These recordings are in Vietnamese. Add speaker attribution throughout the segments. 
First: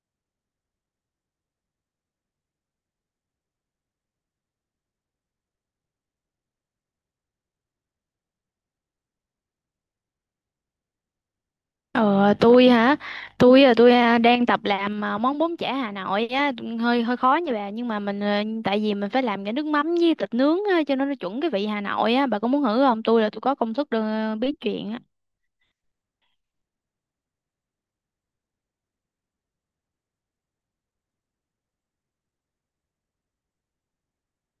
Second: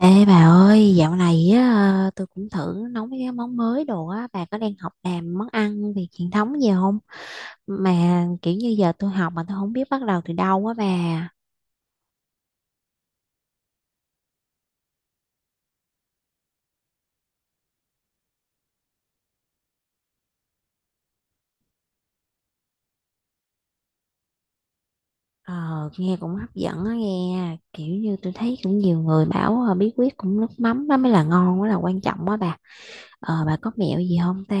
Speaker 1: Ê bà ơi, dạo này tôi cũng thử nấu mấy cái món mới đồ á, bà có đang học làm món ăn Việt truyền thống gì không? Mà kiểu như giờ tôi học mà tôi không biết bắt đầu từ đâu á bà.
Speaker 2: Ờ, tôi hả? Tôi đang tập làm món bún chả Hà Nội á, hơi hơi khó nha bà, nhưng mà tại vì mình phải làm cái nước mắm với thịt nướng á, cho nên nó chuẩn cái vị Hà Nội á, bà có muốn thử không? Tôi có công thức được biết chuyện á.
Speaker 1: Ờ, Nghe cũng hấp dẫn á nghe, kiểu như tôi thấy cũng nhiều người bảo bí quyết cũng nước mắm đó mới là ngon, mới là quan trọng á bà. Ờ, bà có mẹo gì không ta?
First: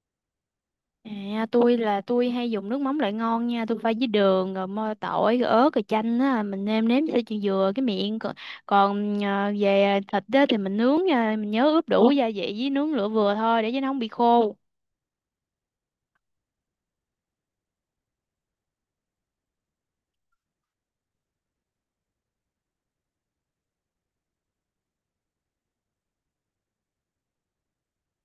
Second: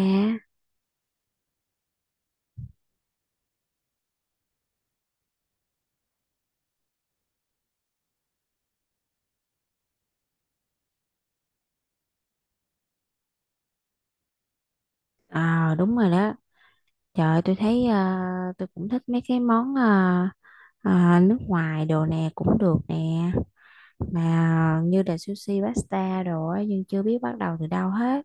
Speaker 2: À, tôi hay dùng nước mắm loại ngon nha, tôi pha với đường rồi mơ tỏi rồi ớt rồi chanh á, mình nêm nếm cho chị vừa cái miệng còn, còn à, về thịt á, thì mình nướng nha, mình nhớ ướp đủ gia vị với nướng lửa vừa thôi để cho nó không bị khô.
Speaker 1: Ờ, đúng rồi đó. Trời ơi, tôi thấy tôi cũng thích mấy cái món nước ngoài đồ nè cũng được nè, mà như là sushi pasta đồ á nhưng chưa biết bắt đầu từ đâu hết.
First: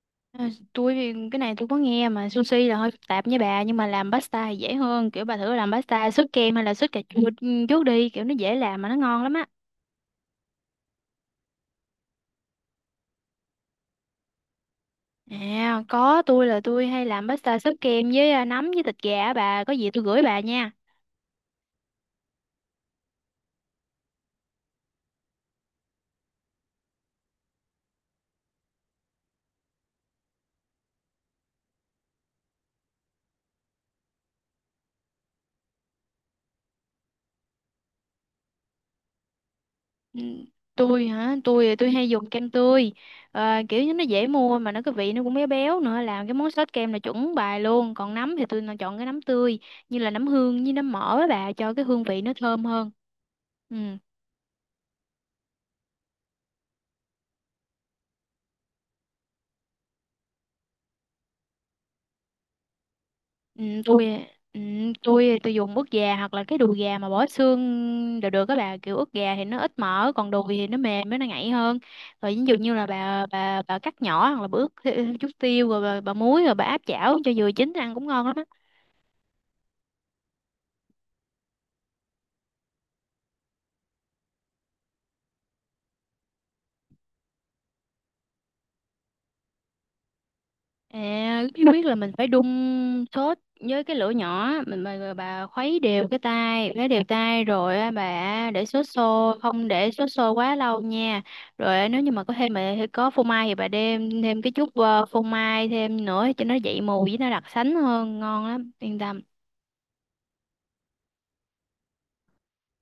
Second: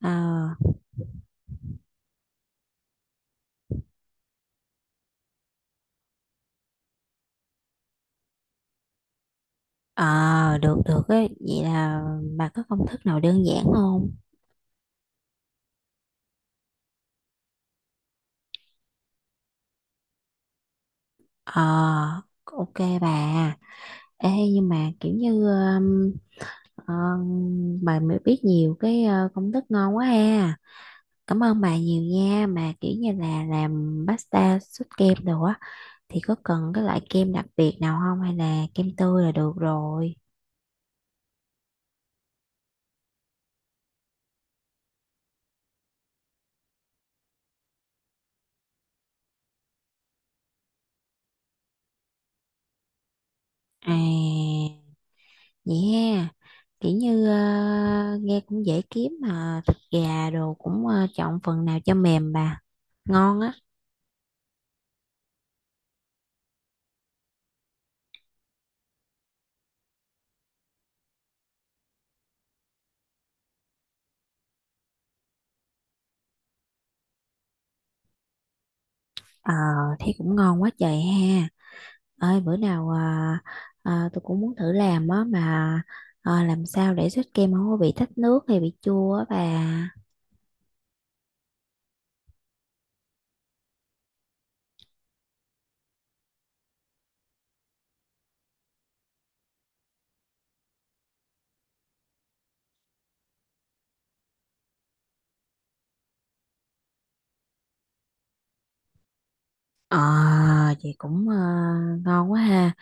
Speaker 1: ờ
Speaker 2: Ờ, tôi thì cái này tôi có nghe mà sushi là hơi phức tạp với bà, nhưng mà làm pasta thì dễ hơn. Kiểu bà thử làm pasta sốt kem hay là sốt cà chua trước đi, kiểu nó dễ làm mà nó ngon lắm á.
Speaker 1: ờ Được được, ấy vậy là bà có công thức nào đơn giản không?
Speaker 2: À có, tôi hay làm pasta sốt kem với nấm với thịt gà á, bà có gì tôi gửi bà nha.
Speaker 1: Ờ, ok bà. Ê nhưng mà kiểu như ờ, bà mới biết nhiều cái công thức ngon quá ha. Cảm ơn bà nhiều nha, mà kiểu như là làm pasta sốt kem đồ á thì có cần cái loại kem đặc biệt nào không hay là kem tươi là được rồi?
Speaker 2: Ừ, tôi hả? Tôi hay dùng kem tươi. Ờ, kiểu như nó dễ mua mà nó cái vị nó cũng béo béo nữa, làm cái món sốt kem là chuẩn bài luôn. Còn nấm thì tôi chọn cái nấm tươi như là nấm hương với nấm mỡ á bà, cho cái hương vị nó thơm hơn. Ừ.
Speaker 1: À vậy ha, kiểu như nghe cũng dễ kiếm, mà thịt gà đồ cũng chọn phần nào cho mềm bà. Ngon á.
Speaker 2: Ừ, ừ, tôi dùng ức gà hoặc là cái đùi gà mà bỏ xương đều được các bà. Kiểu ức gà thì nó ít mỡ, còn đùi thì nó mềm với nó ngậy hơn. Rồi ví dụ như là bà cắt nhỏ, hoặc là bà ướp thêm chút tiêu rồi bà muối rồi bà áp chảo cho vừa chín ăn cũng ngon lắm á.
Speaker 1: Ờ, thấy cũng ngon quá trời ha. Ơi bữa nào tôi cũng muốn thử làm á, mà làm sao để sốt kem không có bị thách nước hay bị chua á bà.
Speaker 2: À, biết biết là mình phải đun sốt với cái lửa nhỏ mình bà, bà khuấy đều tay rồi á, bà để sốt sôi, không để sốt sôi quá lâu nha. Rồi á, nếu như mà có thêm mà có phô mai thì bà đem thêm cái chút phô mai thêm nữa cho nó dậy mùi với nó đặc sánh hơn, ngon lắm yên tâm.
Speaker 1: Ờ, Vậy cũng ngon quá ha.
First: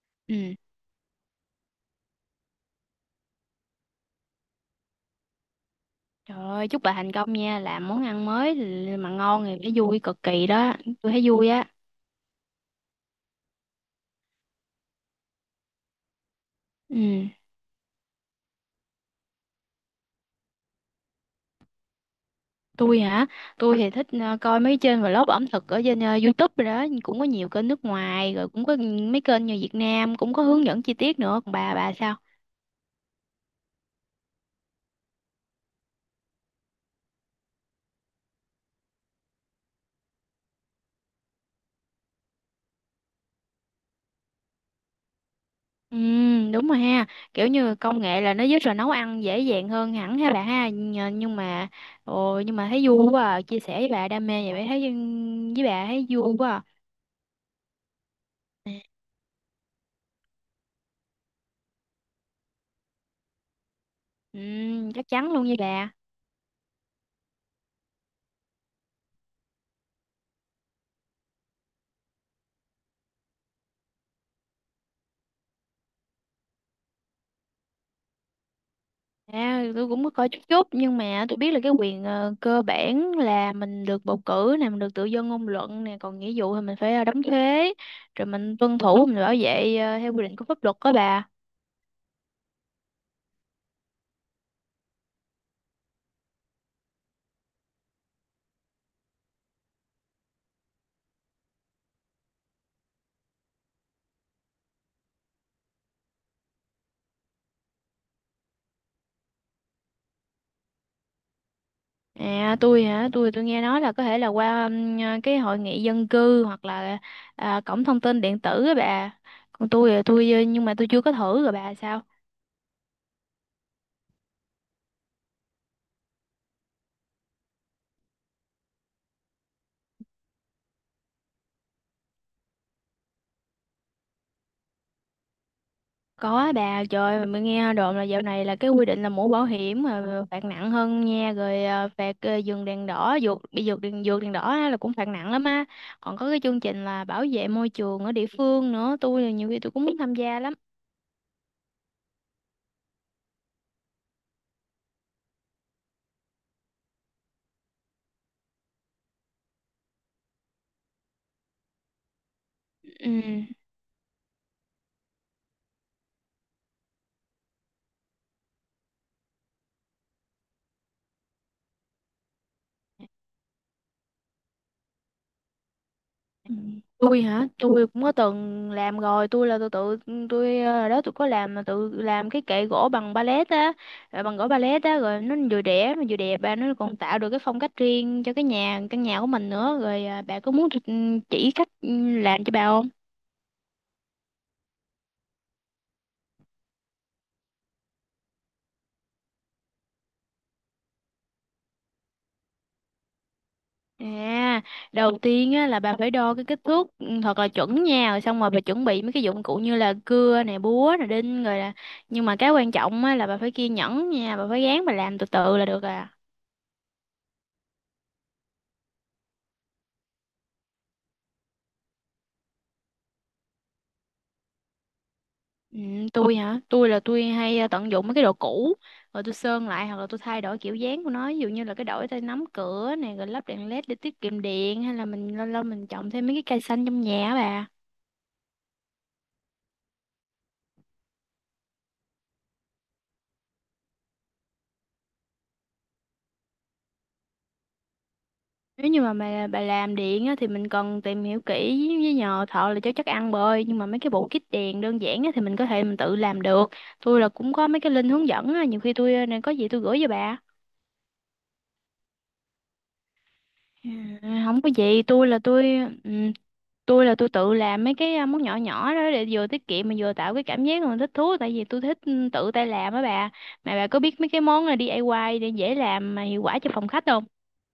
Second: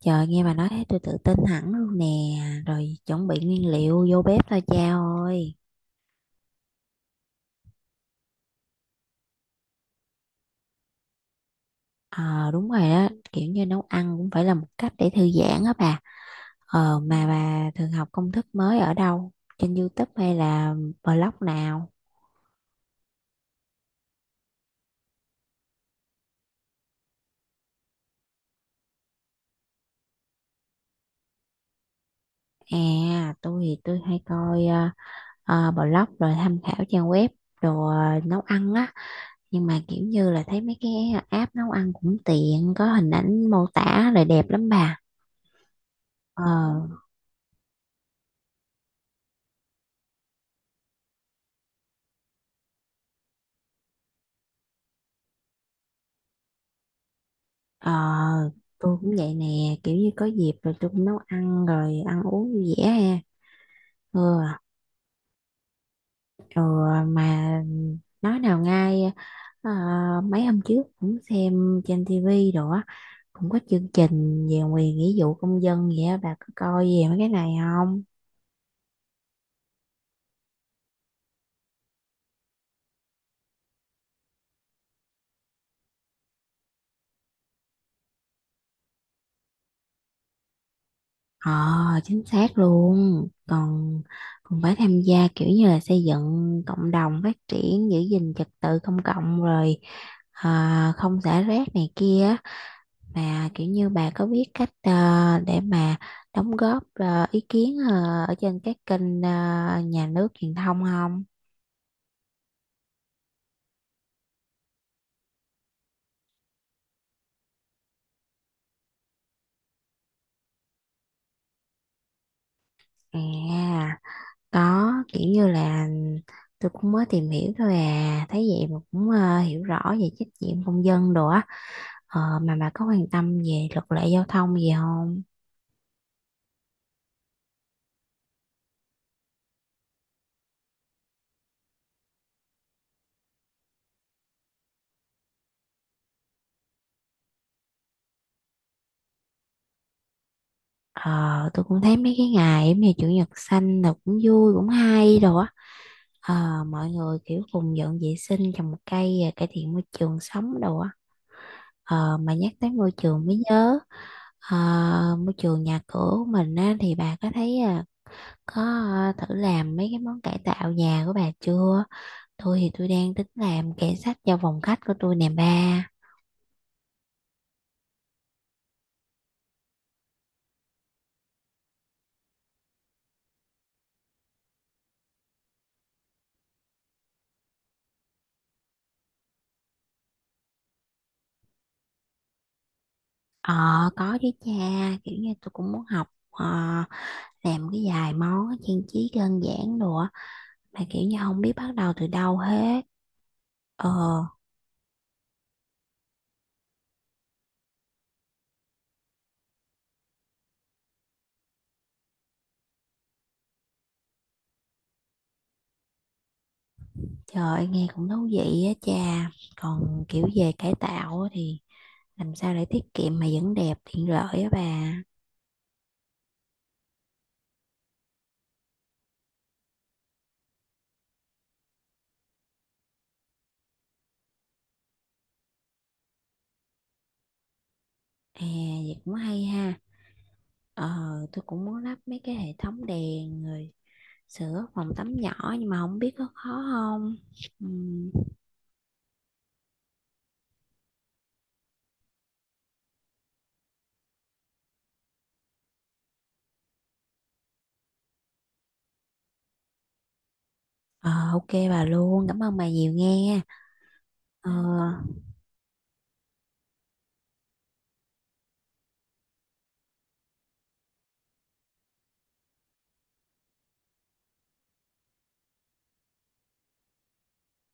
Speaker 1: Trời nghe bà
Speaker 2: Ừ.
Speaker 1: nói thấy tôi tự tin hẳn luôn nè. Rồi chuẩn bị nguyên liệu vô bếp thôi cha ơi.
Speaker 2: Trời ơi, chúc bà thành công nha, làm món ăn mới mà ngon thì phải vui cực kỳ đó, tôi thấy vui á.
Speaker 1: Ờ đúng rồi đó, kiểu như nấu ăn cũng phải là một cách để thư giãn á bà. Ờ mà
Speaker 2: Ừ.
Speaker 1: bà thường học công thức mới ở đâu, trên YouTube hay là blog nào?
Speaker 2: Tôi hả? Tôi thì thích coi mấy trên vlog ẩm thực ở trên YouTube rồi đó, cũng có nhiều kênh nước ngoài, rồi cũng có mấy kênh như Việt Nam cũng có hướng dẫn chi tiết nữa. Còn bà sao?
Speaker 1: À tôi thì tôi hay coi blog rồi tham khảo trang web đồ nấu ăn á, nhưng mà kiểu như là thấy mấy cái app nấu ăn cũng tiện, có hình ảnh mô tả rồi đẹp lắm bà.
Speaker 2: Ừ,
Speaker 1: ờ
Speaker 2: đúng rồi ha, kiểu như công nghệ là nó giúp rồi nấu ăn dễ dàng hơn hẳn ha bà ha. Nhưng mà ồ, nhưng mà thấy vui quá à, chia sẻ với bà đam mê vậy, bà thấy với bà thấy vui quá à.
Speaker 1: ờ tôi cũng vậy nè, kiểu như có dịp rồi tôi cũng nấu ăn rồi ăn uống vui vẻ ha. ừ
Speaker 2: Ừ, chắc chắn luôn với bà.
Speaker 1: Ừ, mà nói nào ngay, ờ, mấy hôm trước cũng xem trên tivi đồ á, cũng có chương trình về quyền nghĩa vụ công dân, vậy á bà có coi về mấy cái này không?
Speaker 2: À, tôi cũng có coi chút chút, nhưng mà tôi biết là cái quyền cơ bản là mình được bầu cử nè, mình được tự do ngôn luận nè, còn nghĩa vụ thì mình phải đóng thuế, rồi mình tuân thủ, mình bảo vệ theo quy định của pháp luật đó bà.
Speaker 1: Ờ chính xác luôn, còn còn phải tham gia kiểu như là xây dựng cộng đồng phát triển, giữ gìn trật tự công cộng, rồi à, không xả rác này kia. Mà kiểu như bà có biết cách để mà đóng góp ý kiến ở trên các kênh nhà nước truyền thông không?
Speaker 2: À, tôi hả, tôi nghe nói là có thể là qua cái hội nghị dân cư hoặc là cổng thông tin điện tử á bà. Còn tôi thì nhưng mà tôi chưa có thử. Rồi bà sao?
Speaker 1: À, có, kiểu như là tôi cũng mới tìm hiểu thôi à, thấy vậy mà cũng hiểu rõ về trách nhiệm công dân đồ á. Ờ, mà bà có quan tâm về luật lệ giao thông gì không?
Speaker 2: Có bà, trời ơi, mình nghe đồn là dạo này là cái quy định là mũ bảo hiểm mà phạt nặng hơn nha, rồi phạt dừng đèn đỏ, vượt đèn đỏ á, là cũng phạt nặng lắm á. Còn có cái chương trình là bảo vệ môi trường ở địa phương nữa, tôi nhiều khi cũng muốn tham gia lắm.
Speaker 1: Ờ, tôi cũng thấy mấy cái ngày giống như chủ nhật xanh là cũng vui cũng hay đồ á. Ờ, mọi người kiểu cùng dọn vệ sinh, trồng một cây à, cải thiện môi trường sống đồ á. Ờ, mà nhắc tới môi
Speaker 2: Ừ.
Speaker 1: trường mới nhớ, ờ, môi trường nhà cửa của mình á, thì bà có thấy à, có à, thử làm mấy cái món cải tạo nhà của bà chưa? Tôi thì tôi đang tính làm kệ sách cho phòng khách của tôi nè ba.
Speaker 2: Ừ. Tôi hả? Tôi cũng có từng làm rồi, tôi là tôi tự tôi ờ, đó tôi có làm mà tự làm cái kệ gỗ bằng pallet á ờ, bằng gỗ pallet á, rồi nó vừa rẻ mà vừa đẹp bà, nó còn tạo được cái phong cách riêng cho cái nhà căn nhà của mình nữa. Rồi ờ, bà có muốn tôi chỉ cách làm cho bà không?
Speaker 1: Ờ có chứ cha, kiểu như tôi cũng muốn học làm cái vài món trang trí đơn giản đồ á, mà kiểu như không biết bắt đầu từ đâu hết. Ờ
Speaker 2: À, đầu tiên á là bà phải đo cái kích thước thật là chuẩn nha, rồi xong rồi bà chuẩn bị mấy cái dụng cụ như là cưa nè, búa nè, đinh, rồi là nhưng mà cái quan trọng á là bà phải kiên nhẫn nha, bà phải gán, bà làm từ từ là được à.
Speaker 1: trời ơi, nghe cũng thú vị á cha. Còn kiểu về cải tạo á thì làm sao để tiết kiệm mà vẫn đẹp tiện lợi á bà?
Speaker 2: Ừ, tôi hả? Tôi hay tận dụng mấy cái đồ cũ rồi tôi sơn lại, hoặc là tôi thay đổi kiểu dáng của nó, ví dụ như là cái đổi tay nắm cửa này, rồi lắp đèn led để tiết kiệm điện, hay là mình lâu lâu mình trồng thêm mấy cái cây xanh trong nhà á bà.
Speaker 1: À vậy cũng hay ha. Ờ tôi cũng muốn lắp mấy cái hệ thống đèn rồi sửa phòng tắm nhỏ, nhưng mà không biết có khó không. Ừm,
Speaker 2: Nếu như mà bà làm điện á, thì mình cần tìm hiểu kỹ với nhờ thợ là cho chắc ăn bơi, nhưng mà mấy cái bộ kit đèn đơn giản á, thì mình có thể mình tự làm được. Tôi là cũng có mấy cái link hướng dẫn á, nhiều khi tôi à, này có gì tôi gửi cho bà.
Speaker 1: ờ ok bà luôn, cảm ơn bà nhiều nghe.
Speaker 2: Ừ,
Speaker 1: Ờ
Speaker 2: không có gì, tôi là tôi ừ, tôi là tôi tự làm mấy cái món nhỏ nhỏ đó để vừa tiết kiệm mà vừa tạo cái cảm giác mà thích thú, tại vì tôi thích tự tay làm á bà. Mà bà có biết mấy cái món là DIY để dễ làm mà hiệu quả cho phòng khách không?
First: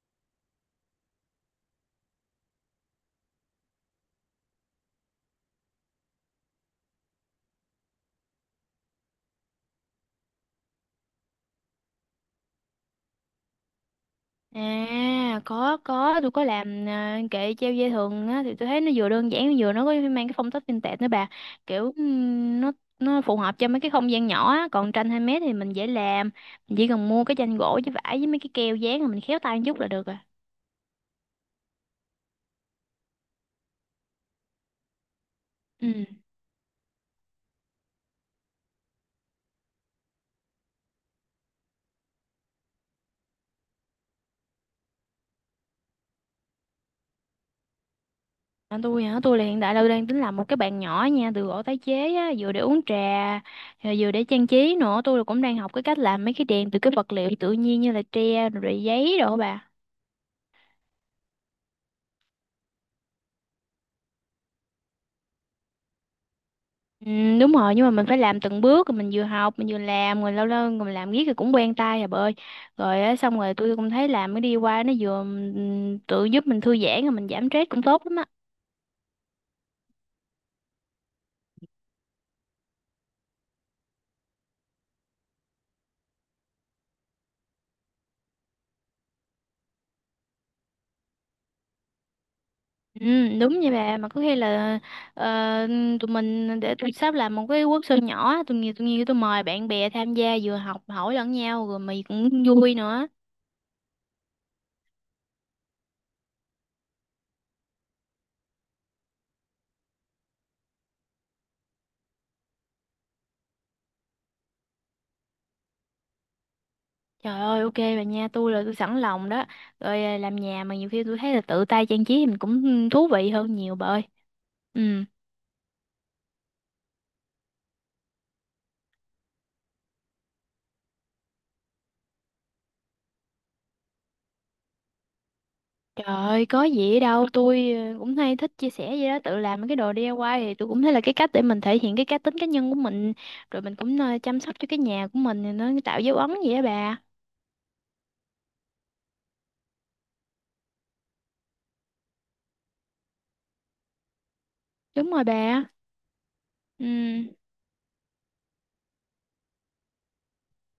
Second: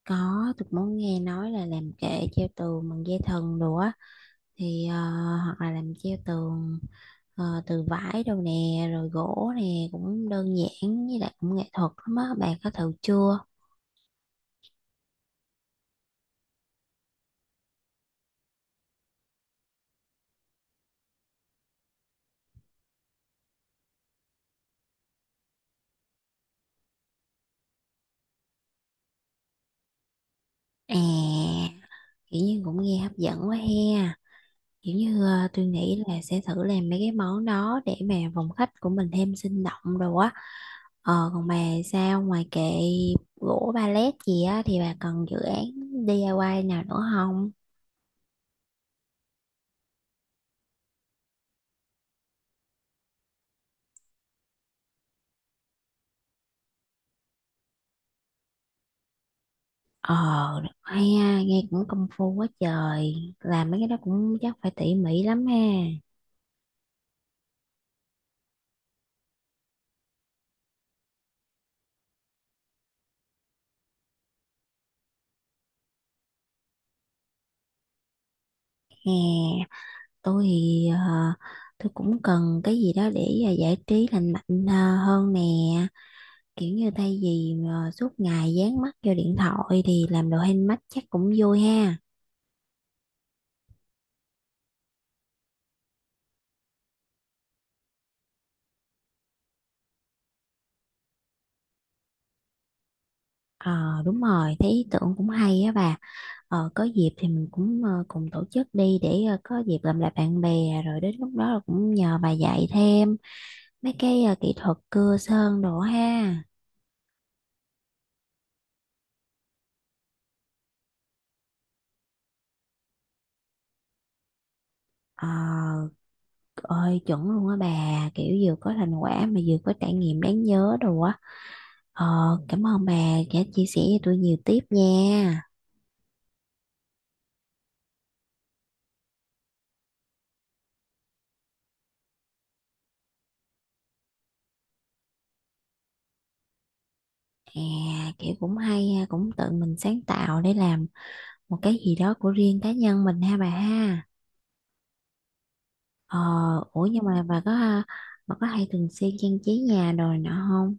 Speaker 1: có, tôi cũng muốn, nghe nói là làm kệ treo tường bằng dây thần đồ á thì hoặc là làm treo tường từ vải đâu nè rồi gỗ nè, cũng đơn giản với lại cũng nghệ thuật lắm á, bà có thử chưa?
Speaker 2: À có, tôi có làm kệ treo dây thừng á, thì tôi thấy nó vừa đơn giản, vừa nó có mang cái phong cách vintage nữa bà, kiểu nó phù hợp cho mấy cái không gian nhỏ á. Còn tranh 2 mét thì mình dễ làm, mình chỉ cần mua cái tranh gỗ với vải với mấy cái keo dán, rồi mình khéo tay một chút là được à.
Speaker 1: À kiểu như cũng nghe hấp dẫn quá he, kiểu như tôi nghĩ
Speaker 2: Ừ.
Speaker 1: là sẽ thử làm mấy cái món đó để mà phòng khách của mình thêm sinh động rồi á. Ờ, còn bà sao, ngoài kệ gỗ pallet gì á thì bà cần dự án DIY nào nữa không?
Speaker 2: À, tôi hả? Tôi là hiện tại là tôi đang tính làm một cái bàn nhỏ nha, từ gỗ tái chế á, vừa để uống trà rồi vừa để trang trí nữa. Tôi cũng đang học cái cách làm mấy cái đèn từ cái vật liệu tự nhiên như là tre rồi rồi giấy đồ á bà.
Speaker 1: Ờ hay ha, nghe cũng công phu quá trời, làm mấy cái đó cũng chắc phải tỉ mỉ lắm ha.
Speaker 2: Ừ, đúng rồi, nhưng mà mình phải làm từng bước, rồi mình vừa học mình vừa làm, rồi lâu lâu mình làm riết rồi cũng quen tay à bà ơi. Rồi á, xong rồi tôi cũng thấy làm cái đi qua nó vừa tự giúp mình thư giãn, rồi mình giảm stress cũng tốt lắm á.
Speaker 1: Hè tôi thì tôi cũng cần cái gì đó để giải trí lành mạnh hơn nè, kiểu như thay vì suốt ngày dán mắt vô điện thoại thì làm đồ handmade chắc cũng vui ha.
Speaker 2: Ừ, đúng vậy bà, mà có khi là ờ, tụi mình để tụi sắp làm một cái workshop nhỏ, tụi mời bạn bè tham gia, vừa học hỏi lẫn nhau rồi mày cũng vui nữa.
Speaker 1: Ờ đúng rồi, thấy ý tưởng cũng hay á bà. Ờ có dịp thì mình cũng cùng tổ chức đi, để có dịp làm lại bạn bè, rồi đến lúc đó là cũng nhờ bà dạy thêm mấy cái kỹ thuật cưa sơn đồ ha.
Speaker 2: Trời ơi, ok bà nha, tôi sẵn lòng đó. Rồi à, làm nhà mà nhiều khi tôi thấy là tự tay trang trí thì mình cũng thú vị hơn nhiều bà ơi. Ừ.
Speaker 1: Ờ ơi chuẩn luôn á bà, kiểu vừa có thành quả mà vừa có trải nghiệm đáng nhớ đồ á. Ờ cảm ơn bà đã chia sẻ cho tôi nhiều tiếp nha.
Speaker 2: Trời ơi có gì ở đâu, tôi cũng hay thích chia sẻ vậy đó. Tự làm mấy cái đồ DIY thì tôi cũng thấy là cái cách để mình thể hiện cái cá tính cá nhân của mình, rồi mình cũng chăm sóc cho cái nhà của mình thì nó tạo dấu ấn vậy á bà.
Speaker 1: Thì à, kiểu cũng hay ha, cũng tự mình sáng tạo để làm một cái gì đó của riêng cá nhân mình ha bà ha.
Speaker 2: Đúng rồi bà.
Speaker 1: Ờ ủa
Speaker 2: Ừ,
Speaker 1: nhưng mà bà có à, bà có hay thường xuyên trang trí nhà rồi nọ không?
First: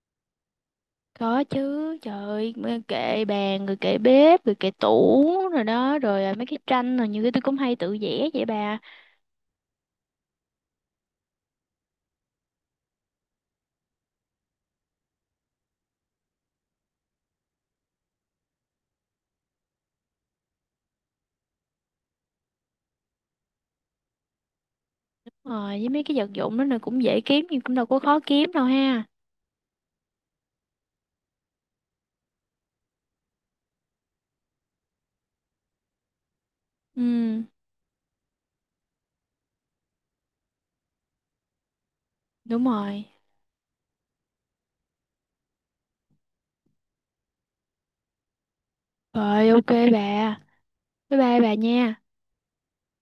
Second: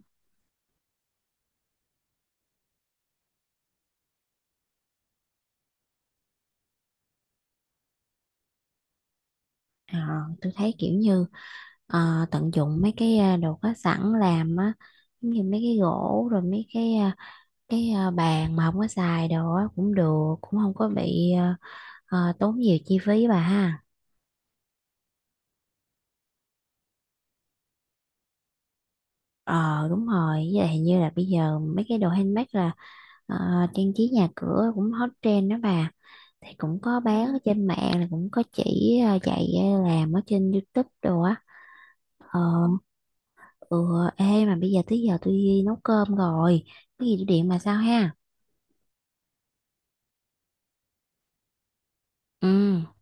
Speaker 2: có chứ. Trời ơi, mấy kệ bàn, rồi kệ bếp, rồi kệ tủ rồi đó, rồi mấy cái tranh, rồi nhiều cái tôi cũng hay tự vẽ vậy bà.
Speaker 1: Ờ tôi thấy kiểu như tận dụng mấy cái à, đồ có sẵn làm á, giống như mấy cái gỗ rồi mấy cái à, bàn mà không có xài đồ á cũng được, cũng không có bị à, tốn nhiều chi phí bà ha.
Speaker 2: Ờ, với mấy cái vật dụng đó là cũng dễ kiếm, nhưng cũng đâu có khó kiếm đâu ha.
Speaker 1: Ờ đúng rồi, với lại hình như là bây giờ mấy cái đồ handmade là, Ờ, trang trí nhà cửa cũng hot trend đó bà, thì cũng có bán ở
Speaker 2: Ừ,
Speaker 1: trên mạng, là cũng có chỉ dạy làm ở trên YouTube đồ á. ờ
Speaker 2: đúng rồi.
Speaker 1: ừ Ê mà bây giờ tới giờ tôi đi nấu cơm rồi, cái gì tôi điện bà sao ha.
Speaker 2: Rồi ok bà. Bye bye bà nha.
Speaker 1: Ừ.